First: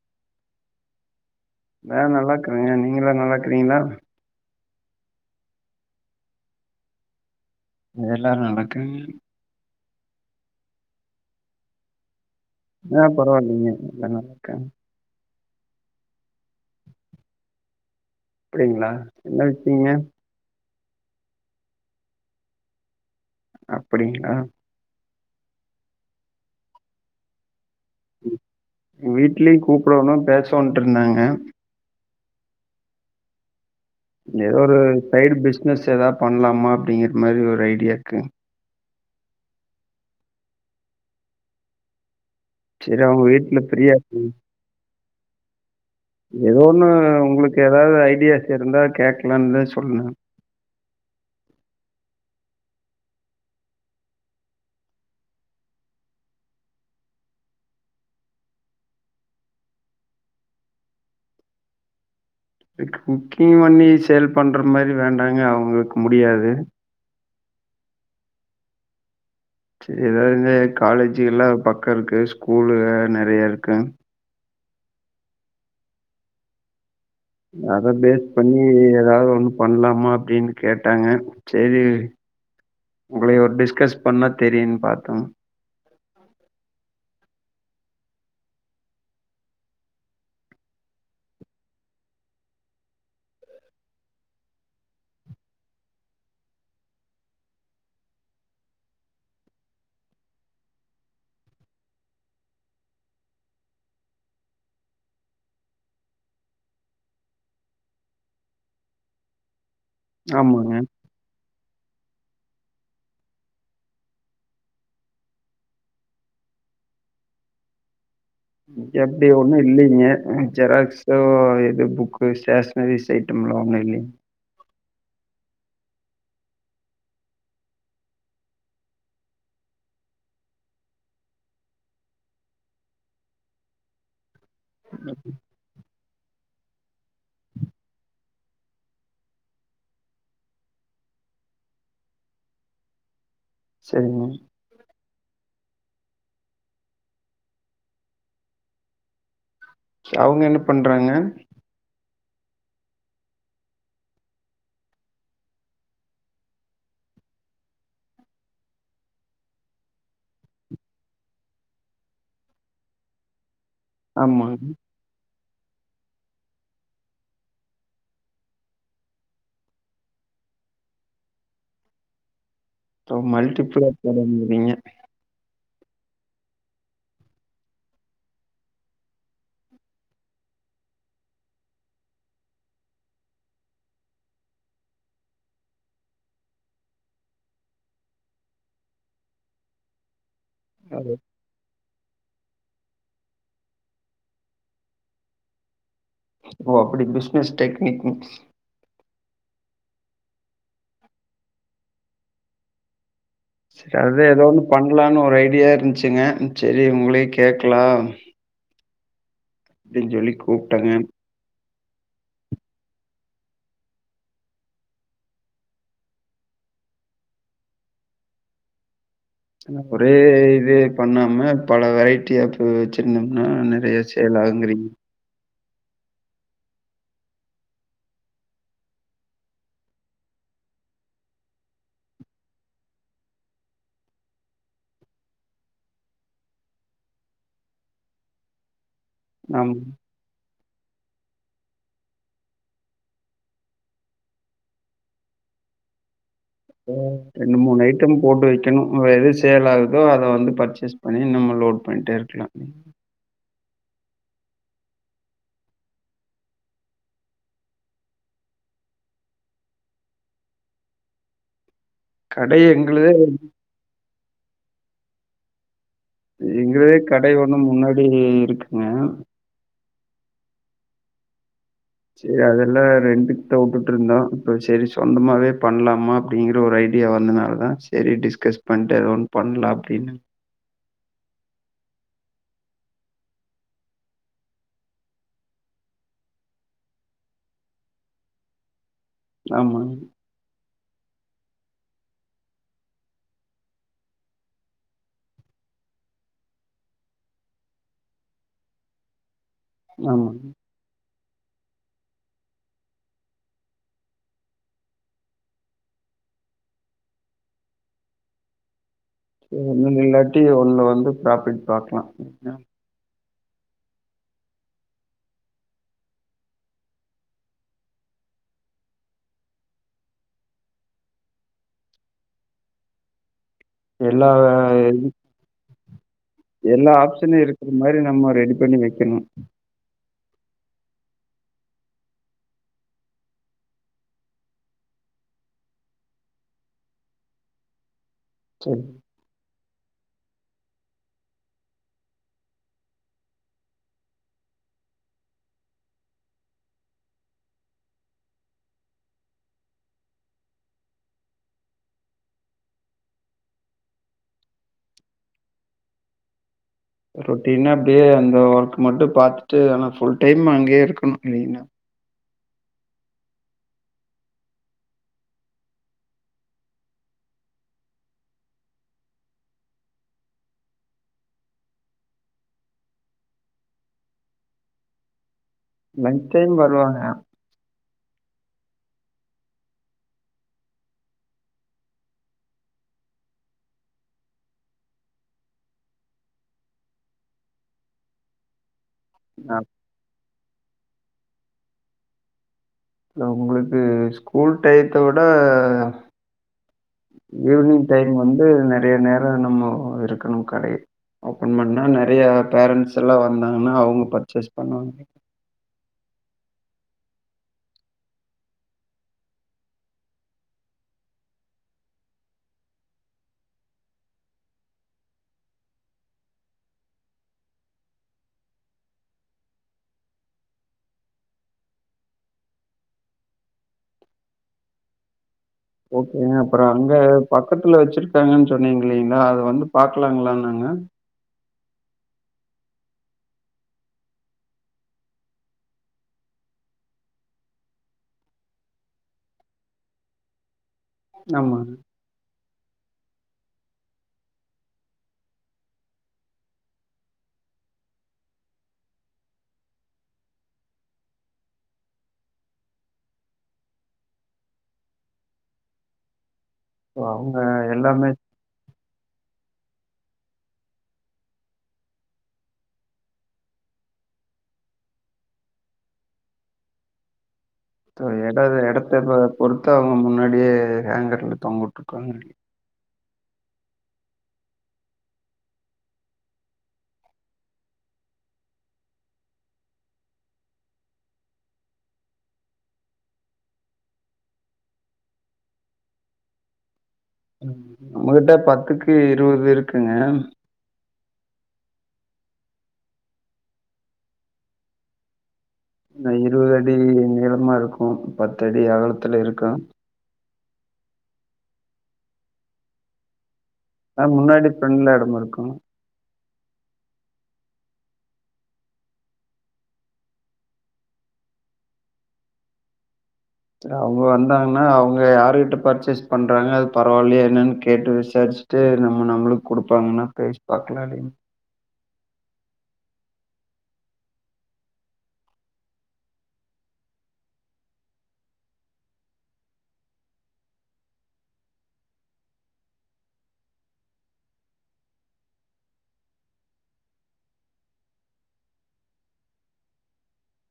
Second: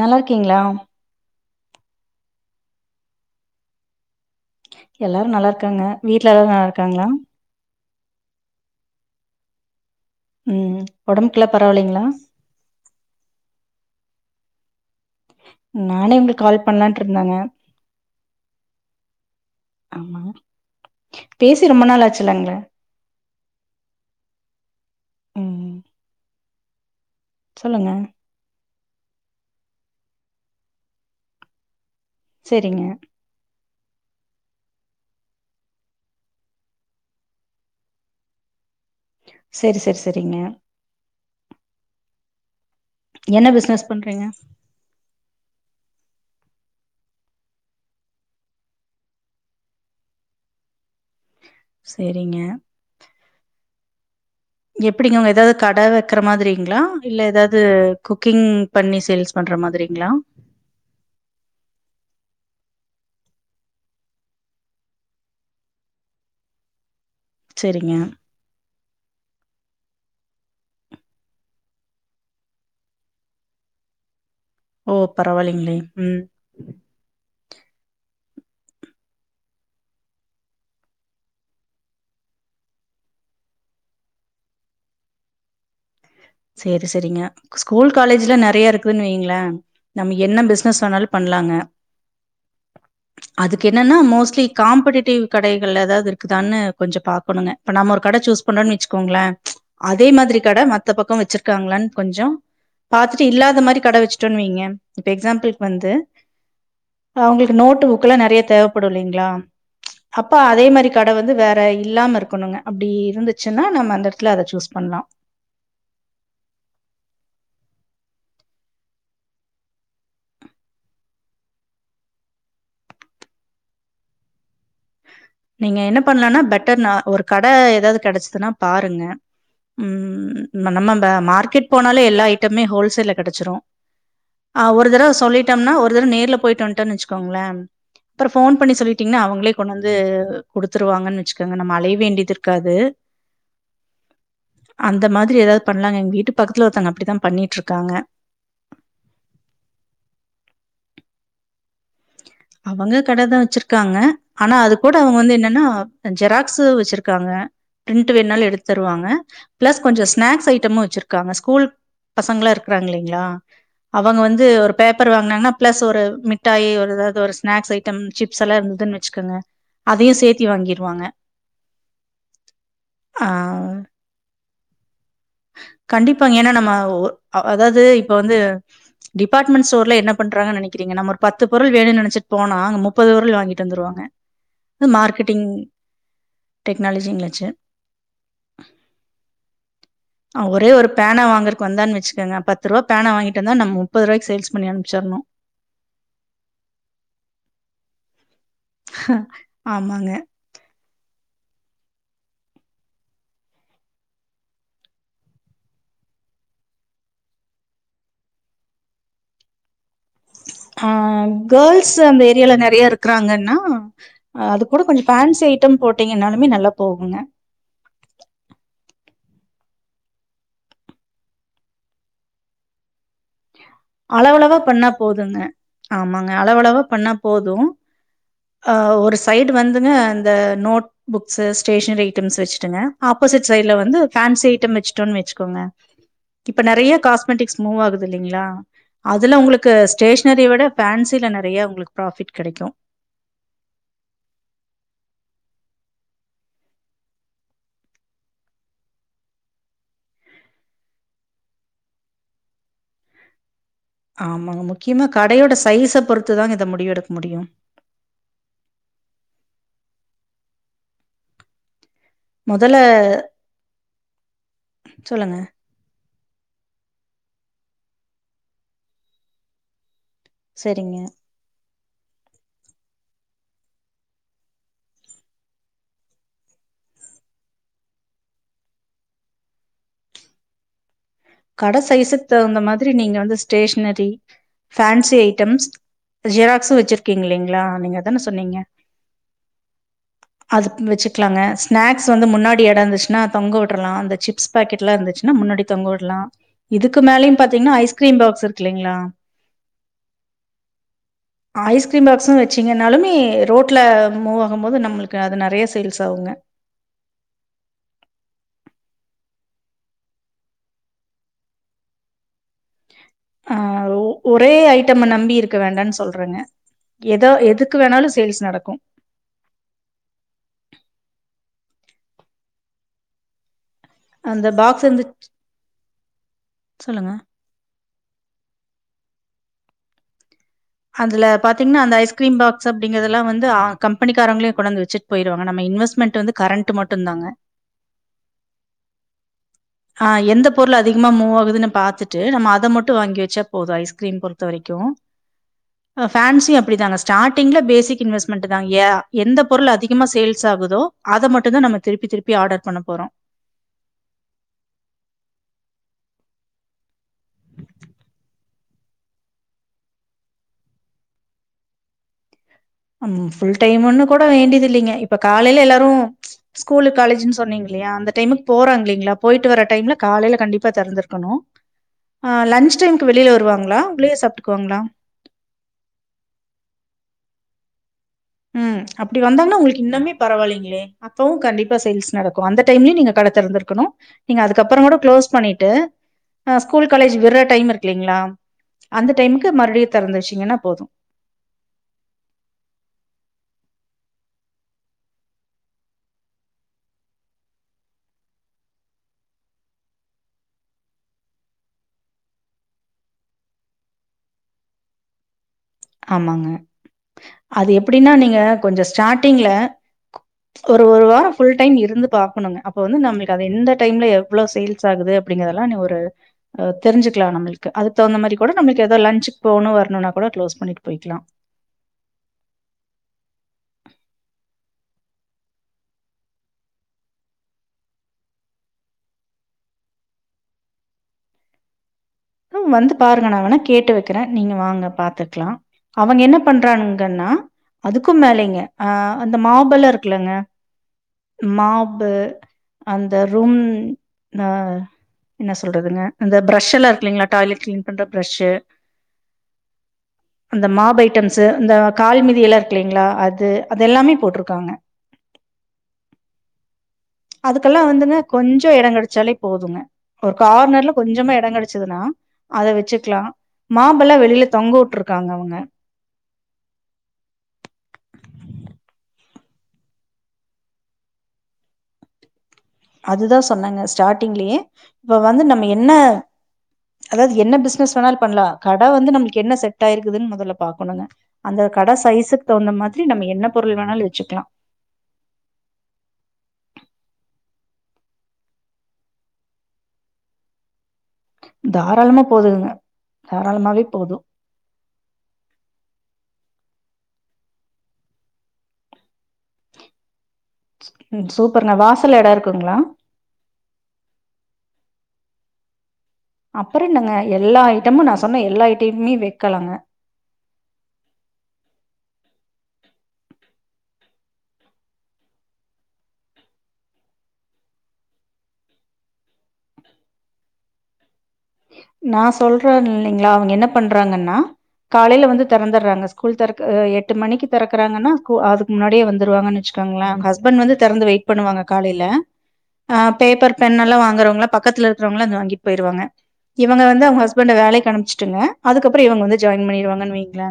நல்லாருக்கீங்ளா நா நல்லாக்குறேங்க நீங்களா நல்லாருக்கிறீங்களா எல்லாரு நல்லாருக்காங்க வீட்டுல எல்லாரு நல்லாருக்காங்களா எல்லாரு நல்லாருக்காங்க ம் ஒடம்புக்ல்லா பரவால்லைங்ளா ஆ பரவால்லைங்க நல்லா இருக்கே நானே உங்ளுக் கால் பண்லான்ட்ருந்தேங்க அப்டிங்ளா என்ன விஷியேங்க ஆமா பேசி ரொம்ப நாளு ஆச்சுலங்ளே அப்டிங்ளா ம் சொல்லுங்க வீட்லயு கூப்டோனு பேசோனுட்ருந்தாங்க சேரிங்க ஏதோ ஒரு சைடு பிஸ்னஸ் எதாவ்து பண்லாமா அப்டிங்கறது மாரி ஒரு ஐடியா இருக்குங் செரி செரி செரி செரிங்க சேரி அவுங்க என்ன வீட்டுல பிசினஸ் ஃபிரியாரு பண்றீங்க எதோன்னு உங்களுக்கு ஏதாவ்து ஐடியாஸ் இருந்தா கேக்கலானுதா சொல்ண செரிங்க எப்படிங்க உங்க எதாவ்து கட வக்கிற மாதிரிங்ளா இல்ல எதாவ்து குக்கிங் பண்ணி சேல்ஸ் பண்ற மாதிரிங்களா குக்கிங் பண்ணி சேல் பண்ற மாரி வேண்டாங்க அவங்களுக்கு முடியாது செரிங்க சரி ஏதாவது காலேஜ்கல்லாம் பக்கோ இருக்கு ஸ்கூலு வேற நெறைய இருக்குங் ஓ பரவால்லைங்களே ம் அத பேஸ் பண்ணி ஏதாவது ஒண்ணு பண்லாமா அப்டின்னு கேட்டாங்க சேரி உங்களை ஒரு டிஸ்கஸ் பண்ணா தெரியுன்னு பாத்தோ சேர் சரிங்க ஸ்கூல் காலேஜ்ல நிறைய இருக்குதுன்னு வைங்களா நம்ம என்ன பிசினஸ் வேணாலு பண்லாங்க அதுக்கு என்னன்னா மோஸ்ட்லி காம்படிட்டிவ் கடைகள் ஏதாவது இருக்குதான்னு கொஞ்சோ பாக்கணுங்க இப்ப நம்ம ஒரு கடை சூஸ் பண்றோன்னு வச்சுக்கோங்களே அதே மாதிரி கடை மத் மத்த பக்கம் வச்சிருக்காங்களானு கொஞ்சோ பாத்துட்டு இல்லாத மாரி கடை வச்சுட்டோன்னு வைங்க இப்ப எக்ஸாம்பிள்க்கு வந்து அவங்களுக்கு நோட்டு புக் எல்லா நறையா தேவைப்படு இல்லிங்களா அப்போ அதே ஆமாங்க. மாரி கடை வந்து வேற இல்லாம இருக்கணுங்க அப்டி இருந்துச்சுன்னா நம்ம அந்த எடத்துல அத சூஸ் பண்லா இங்க அப்டி ஒண்ணு இல்லைங்க ஜெராக்ஸு இது புக்கு ஸ்டேஷனரி ஐட்டம்லா ஒண்ணு இல்லிங் நீங்க என்ன பண்ணலனா பெட்டர் நா ஒரு கடை ஏதாவது கிடைச்சதுன்னா பாருங்க ம் நம்ம மார்க்கெட் போனாலே எல்லா ஐட்டமே ஹோல்சேல்ல கெடச்சிரு ஆ ஒரு தடவை சொல்லிட் ட்டம்னா ஒரு தட நேர்ல போய்ட்டு வந்துட்டோன்னு வச்சுக்கோங்களே அப்றோ போன் பண்ணி சொல்லிட்டீங்கன்னா அவங்களே கொண்டு வந்து குடுத்துருவாங்கன்னு வச்சுக்கோங்க நம்ம அலைய வேண்டியது இருக்காது சரிங்க அந்த மாதிரி ஏதாவது பண்ணலாங்க எங்க வீட்டு பக்கத்துல ஒருத்தவங்க அப்டிதா பண்ணிட்டு இருக்காங்க ஃபர்ஸ்ட்டு அவ்ங்க என்ன பண்றாங்க அவங்க கடை தா வச்சிருக்காங்க ஆனா அது கூட அவங்க வந்து என்னன்னா இந்த ஜெராக்ஸு வச்சிருக்காங்க பிரிண்ட் வேணாலு எடுத்து தருவாங்க பிளஸ் கொஞ்சோ ஸ்நாக்ஸ் ஐட்டமு வச்சிருக்காங்க ஸ்கூல் பசங்களா இருக்கறாங்க இலைங்களா அவங்க வந்து ஆமாங்க. ஒரு பேப்பர் வாங்கினாங்கன்னா பிளஸ் ஒரு மிட்டாயி ஒரு எதாவது இந்த ஒரு ஸ்நாக்ஸ் ஐட்டம் சிப்ஸ் எல்லா இருந்ததுன்னு வச்சுக்கோங்க அதையு சேர்த்தி வாங்கிருவாங்க இப்போ ஆ மல்டிப்ளா தொடங்குறீங்க கண்டிப்பா ஏன்னா நம்ம அதாவது இப்ப வந்து டிபார்ட்மெண்ட் ஸ்டோர்ல என்ன பண்றாங்கு நினக்குறீங்க நம்ம ஒரு பத்து பொருள் வேணுன்னு நினைச்சு போனா அங்க முப்பது பொருள் வாங்கிட்டு வந்துருவாங்க இது மார்க்கெட்டிங் டெக்னாலஜிங்காச்சு ஒரே ஒரு அது பேனா வாங்கறக்கு வந்தான்னு வச்சுக்கோங்க பத்து பத்து ரூபா பேனா வாங்கிட்டு வந்தா நம்ம முப்பது ரூபாய்க்கு சேல்ஸ் பண்ணி அனுப்ச்சிடணு ஓ அப்டி பிஸ்னஸ் டெக்னிக்ஸ் ஆமாங்க சரி ஏதா ஒண்ணு பண்ணலாம்னு ஒரு ஐடியா இருந்துச்சுங்க சரி உங்களயு கேக்கலா அப்டின் சொல்லி கூப்ட்டே ஆ கேள்ஸ் அந்த ஏரியால நறையா இருக்கிறாங்கன்னா அது கூட கொஞ்சோ ஃபேன்சி ஐட்டம் போட்டீங்கனாலுமே நல்லா போகுங்க ஒரே இது பண்ணாம பல வெரைட்டியா அப்போ வேச்சிருந்தம்னா அளவளவா பண்ணா போதுங்க ஆமாங்க அளவளவா பண்ணா போது அ ஒரு சைடு வந்துங்க இந்த நோட் புக்ஸ் ஸ்டேஷனரி ஐட்டம்ஸ் வச்சுட்டங்க ஆப்போசிட் சைடுல வந்து பேன்சி ஐட்டம் வெச்சுட்டோனு வெச்சுக்கோங்க இப்ப நெறைய காஸ்மெட்டிக்ஸ் மூவ் ஆகுது இல்லீங்களா அதுல உங்ளுக்கு ஆமா. ஸ்டேஷ்னரிய விட பேன்சில நெறைய உங்ளுக்கு ப்ராஃபிட் கெடைக்கு ரெண்டு மூணு ஐட்ட போட்டு வைக்கணு எது சேல் ஆகுதோ அத வந்து பர்ச்சேஸ் பண்ணி நம்ம லோட் பண்ணிட்டே இருக்கலா ஆமாங்ஐ முக்கியமா கடயோட சைஸை பொறுத்துதா இத முடிவெடுக்க முடியு கடை மொதல்ல எங்களுதே சொல்லுங்க எங்குளுதே கடை ஒண்ணு முன்னாடி இருக்குங்க சரிங்க சரி அதெல்லா ரெண்ட்டுக்குதா வுட்டுட் இருந்தோ இப்ப சரி சொந்தமாவே பண்லாமா அப்டிங்கற ஒரு ஐடியா வந்தனால தா சரி டிஸ்கஸ் பண்ட்டு எதோ ஒன்னு பண்லா அப்டின்னு கட சைஸுக்கு தகுந்த மாரி நீங்க வந்து ஸ்டேஷனரி ஃபேன்சி ஐட்டம்ஸ் ஜெராக்ஸு வெச்சிருக்கீங்க இலைங்களா நீங்க தானே சொன்னீங்க ஆமாங்க அதுக்கு வெச்சுகலாங்க ஸ்நாக்ஸ் வந்து முன்னாடி இட இருந்துச்சுனா தொங்க வுட்றலா அந்த சிப் ஸ் பேக்கெட்லா இருந்துச்னா முன்னாடி தொங்க வுட லா இதுக்கு மேலயு பாத்தீங்கனா ஐஸ்கிரீ பாக்ஸ் இருக்குலீங்களா ஆமாங்க ஐஸ்கிரீ பாக்ஸு வெச்சிங்கனாலுமே ரோட்டல மூவ் ஆகும் போது நம்ளுக்கு அது நெறைய சேல்ஸ் ஆகுங்க ஒன்னு இல்லாட்டி ஒண்ணு வந்து ப்ராபிட் பாக்லா ஆ ஒரே ஐட்டம நம்பி இருக்க வேண்டான்னு சொல்றங்க எதோ எதுக்கு வேணாலு சேல்ஸ் நடக்கு எல்லா அந்த பாக்ஸ் இருந்து எல்லா சொல்லுங்க. ஆப்ஷனு இருக்கிற மாரி நம்ம ரெடி பண்ணி வெக்கணு அதுல பாத்தீங்னா அந்த ஐஸ்கிரீம் பாக்ஸ் அப்டிங்கறதெல்லா வந்து அ கம்பெனிக்காரங்களே கொண்டாந்து வெச்சுட் போயிருவாங்க நம்ம இன்வெஸ்மெண்ட் வந்து கரண்ட் மட்டு தாங்க சரிங் ஆ எந்த பொருள் அதிகமா மூவ் ஆகுதுன்னு பாத்துட்டு நம்ம அத மட்டு வாங்கி வச்சா போது ஐஸ்கிரீம் பொறுத்த வரைக்கு பேன்சி அப்டிதாங்க ஸ்டார்ட்டிங்கல பேசிக் இன்வெஸ்மெண்ட் தா ஏ எந்த பொருள் அதிகமா சேல்ஸ் ஆகுதோ அத மட்டுதா நம திருப்பி திருப்பி ஆர்டர் பண்ணப்போறோ ரொட்டீனா அப்டியே அந்த ஒர்க் மட்டு பாத்துட்டு ஆனா புல் டைம் அங்கேயே இருக்கனு ஃபுல் டைம்ன்னு கூட வேண்டியதில்லீங்க இப்ப காலைல எல்லாரு ஸ்கூலு காலேஜூ சொன்னீங்க இல்லயா அந்த டைமு போறாஙி இல்லீங்களா போயிட்டு வர டைம்ல காலைல கண்டிப்பா தெறந்திருக்கணு ஆ லஞ்சு டைம்க்கு வெளில வருவாங்களா உள்ளயே சாப்டுபாங்ளா லன்ச் டைம் வருவாங்க ம் அப்டி வந்தாங்கனா உங்ளுக்கு இன்னுமே பரவாயில்லீங்ளே அப்பவு கண்டிப்பா சேல்ஸ் நடக்கு அந்த டைம்லயு நீங்க கடத்திறந்திருக்கணு நீங்க அதுக்கப்புற கூட க்ளோஸ் பண்ணிட்டு அ ஸ்கூல் காலேஜ் விடுற டைம் இருக்குலீங்களா அந்த டைமுக்கு மறுவடியு திறந்து வெச்சிங்னா போது உங்ளுக்கு ஸ்கூல் டையத்த விட ஈவினிங் டைம் வந்து நெறைய நேர நம்மோ இருக்கணு கடைல ஓப்பன் பண்ணா நெறையா பேரண்ட்ஸ் எல்லா வந்தாங்கன்னா அவங்க பர்ச்சேஸ் பண்ணுவாங்க ஆமாங்க அது எப்டின்னா நீங்க கொஞ்ச ஸ்டார்டிங்ல ஒரு ஒரு வாரோ ஃபுல் டைம் இருந்து பாக்கணுங்க அப்ப வந்து நம்ளுக்கது எந்த டைம்ல எவ்ளோ சேல் சாகுது அப்டிங்கதல்லா நீ ஒரு அ தெரிஞ்சிக்லா நம்மள்க்கு அதுக் தகுந்த மாரி கூட நம்ளுக்கேதோ லன்சுக் போகனூ வரணுனா கூட க்ளோஸ் பண்ணிட்டு போயிக்கலா ஓகேங்க அப்பறோ அங்க பக்கத்துல வச்சிருக்காங்கன் சொன்னீங்ளீங்ளா அத வந்து பாக்கலாங்களா நாங்க நு வந்து பாருங்க நா வேணா கேட்டு வக்கிறே நீங்க வாங்க பாத்துக்லா அவங்க என்ன பண்றானுங்கன்னா அதுக்கு மேலைங்க ஆ அந்த மாவ்பெல்லா இருக்குலங்க ஆமாங்க. மாபு அந்த ரூம் அ என்ன சொல்றதுங்க அந்த பிரஷ்ஷெல்லா இருக்குலைங்களா டாய்லட் கிளீன் பண்ற பிரஷ்ஷு அந்த மாப் ஐட்டம்ஸு இந்த கால்மீதி எல்லா இருக்லைங்ளா அது அது எல்லாமே போட்ருக்காங்க அவங்க அதுக்கெல்லா எல்லாமே வந்துங்க கொஞ்சொ எடங்கெடைச்சாலே போதுங்க ஒரு கார்னர்ல கொஞ்சமா எடொங் கெடச்சதுன்னா அத வச்சுக்லா மாபெல்லா வெளியில தொங்க உட்ருக்காங்க அவங்க சோ எடது எடத்துல ப பொறுத்து அவங்க முன்னாடியே ஹேங்கர்ல தொங்கவுட்ருக்காங்க அதுதா சொன்னங்க ஸ்டார்டிங்லயே இப்ப வந்து நம்ம என்ன அதாவது என்ன பிசினஸ் வேணாலு பண்லா கட வந்து நம்ளுக் என்ன செட் ஆயிருக்குதுன் மொதல்ல பாக்கணுங்க அந்த கட சைசுக் தகுந்த மாதிரி நம்ம என்ன பொருள் வேணாலு வச்சுக்லா நம்மகிட்ட பத்துக்கு இருவது இருக்குங்க தாராளமா போதுதுங்க தாராளமாவே போது ந இருவது அடி நீளமா இருக்கு பத்தடி அகலத்துல இருக்கா ம் சூப்பர்ணா வாசல்ல எடோ இருக்குங்ளா ஆ முன்னாடி ஃப்ரெண்ட்ல எடமிருக்கு அப்பறென்னங்க எல்லா ஐட்டமு நா சொன்ன எல்லா ஐட்டையுமே வைக்கலாங்க ச அவங்க வந்தாங்கன்னா அவங்க யாருகிட்ட பர்ச்சேஸ் பண்றாங்க அது பரவால்லையா என்னனு கேட்டு விசாரிச்சி ட்டு நம்ம நம்மளுக் குடுப்பாங்கனா பேசி பாக்கலாலையா நா சொல்றன் இல்லைங்களா அவங்க என்ன பண்றாங்கன்னா காலைல வந்து தெறந்துர்றாங்க ஸ்கூல் தெறக் அ எட்டு மணிக்கு தெறக்குறாங்கன்னா கு அதுக்கு முன்னாடியே வந்துருவாங்கன் வச்சுக் டோங்ளே ஹஸ்பண்ட் வந்து தெறந்து வெயிட் பண்ணுவாங்க காலையில ஆ பேப்பர் பென்னெல்லா வாங்குறவங்களா பக்கத்துல இருக்றவங்களா இத வாங்கிட் போயிருவாங்க இவங்க வந்து அவங்க ஹஸ்பண்ட வேலைக்கு அனுப்ச்சிட்டுங்க அதுக்கப்பறோ இவங்க வந்து ஜாயின் பண்ணிருவாங்கன் வைங்ளே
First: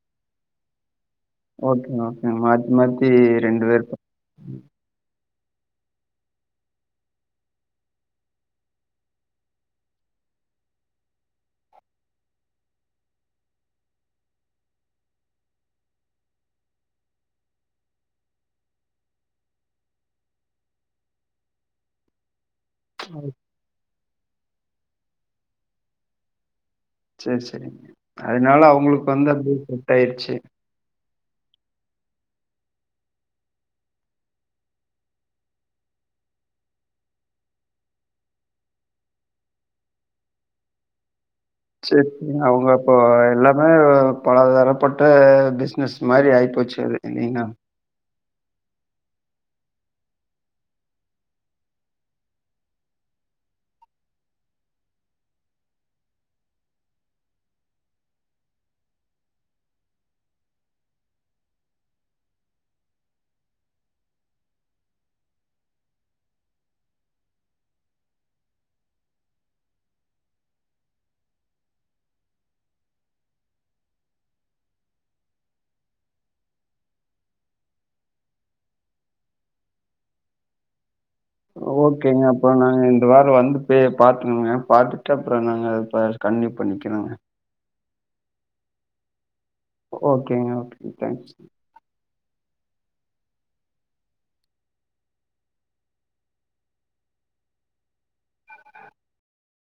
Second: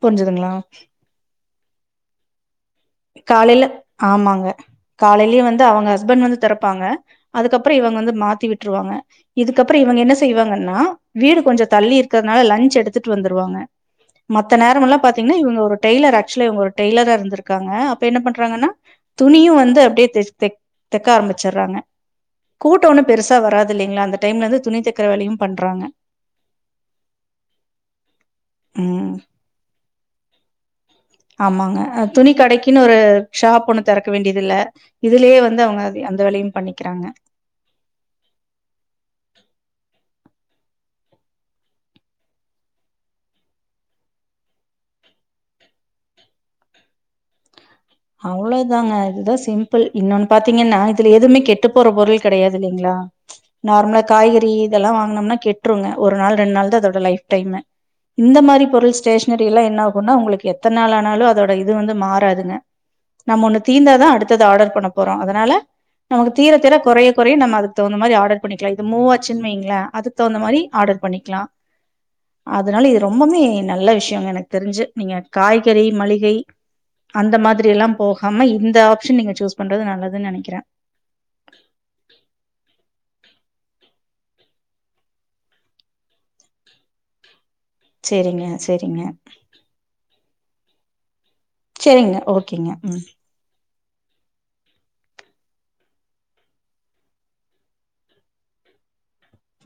புரிஞ்சதுங்ளா ஓகே ஓகேங்க மாத்தி மாத்தி ரெண்டு பேருக்கு ஆமாங்க காலைலயே வந்து அவங்க ஹஸ்பண்ட் வந்து தெறப்பாங்க அதுக்கப்றோ இவங்க வந்து மாத்தி விட்ருவாங்க இதுக் கப்றோ இவங்க என்ன செய்வாங்கன்னா வீடு கொஞ்சோ தள்ளி இருக்கதுனால லஞ்ச் எடுத்துட்டு வந்துருவாங்க மத்த நேரமெல்லா பாத்தீங்னா இவங்க ஒரு டெய்லர் ஆக்சுலா இவங்க ஒரு டெய்லரா இருந்துருக்காங்க அப்ப என்ன பண்றாங்கனா துணியு வந்து அப்டியே தச் தக் தக்க ஆரம்பிச்சிர்றாங்க கூட்டோ ஒன்னு பெருசா பா- வராது இல்லைங்ளா அந்த டைம்ல வந்து துணி தக்கிற வேலையு பண்றாங்க சேர் செரி அதனால அவங்களுக்கு ம் வந்து அப்டியே செட் ஆயிருச்சி ஆமாங்க அ துணி கடைக்கினொரு ஷாப் ஒண்ணு தெறக்க வேண்டியதில்ல இதுலயே வந்து அவங்க அதி அந்த வேலையு பண்ணிக்கிறாங்க சேர் அவங்க அப்போ எல்லாமே பலதரப்பட்ட பிசினஸ் மாரி ஆயிப்போச்சி அது இல்லைங்ளா அவ்ளதாங்க இதுதா சிம்பிள் இன்னொன்னு பாத்தீங்கன்னா இதுல எதுமே கெட்டுப் போற பொருள் கெடையாது இல்லைங்களா நார்மலா காய்கறி இதெல்லா வாங்கனம்னா கெட்டுருங்க ஒரு நாள் ரெண்டு நாள் தா அதோட லைஃப் டைமு இந்த மாரி பொருள் ஸ்டேஷனரி எல்லா என்ன ஆகுன்னா உங்களுக்கு எத்தன் நாள் ஆனாலு அதோட இது வந்து மாறாதுங்க நம்ம ஒண்ணு தீந்தாதா அடுத்தது ஆர்டர் பண்ண போறோ அதனால நமக்கு தீர தீர கொறைய கொறைய நம்ம அதுக்தகுந்த மாரி ஆர்டர் பண்ணிக்கலா இது மூவாச்சுன் வைங்கள அது தகுந்த மாரி ஆர்டர் பண்ணிக்கலா அதனால இது ரொம்பமே நல்ல விஷ்யங்க எனக்கு தெரிஞ்சு நீங்க காய்கறி மளிகை அந்த மாதிரி எல்லா போகாம இந்த ஆப்ஷன் நீங்க சூஸ் பண்றது நல்லதுனு நெனைக்கிற ஓகேங்க அப்புறோ நாங்க இந்த வாரோ வந்து பே பாத்கோங்க பாத்துட்டு அப்புறோ நாங்க கன்டினியூ பண்ணிக்கிறங்க சேரிங்க சேரிங்க ஓகேங்க ஓகேங்க தேங்க்ஸ் சேரிங்க ஓகேங்க ம்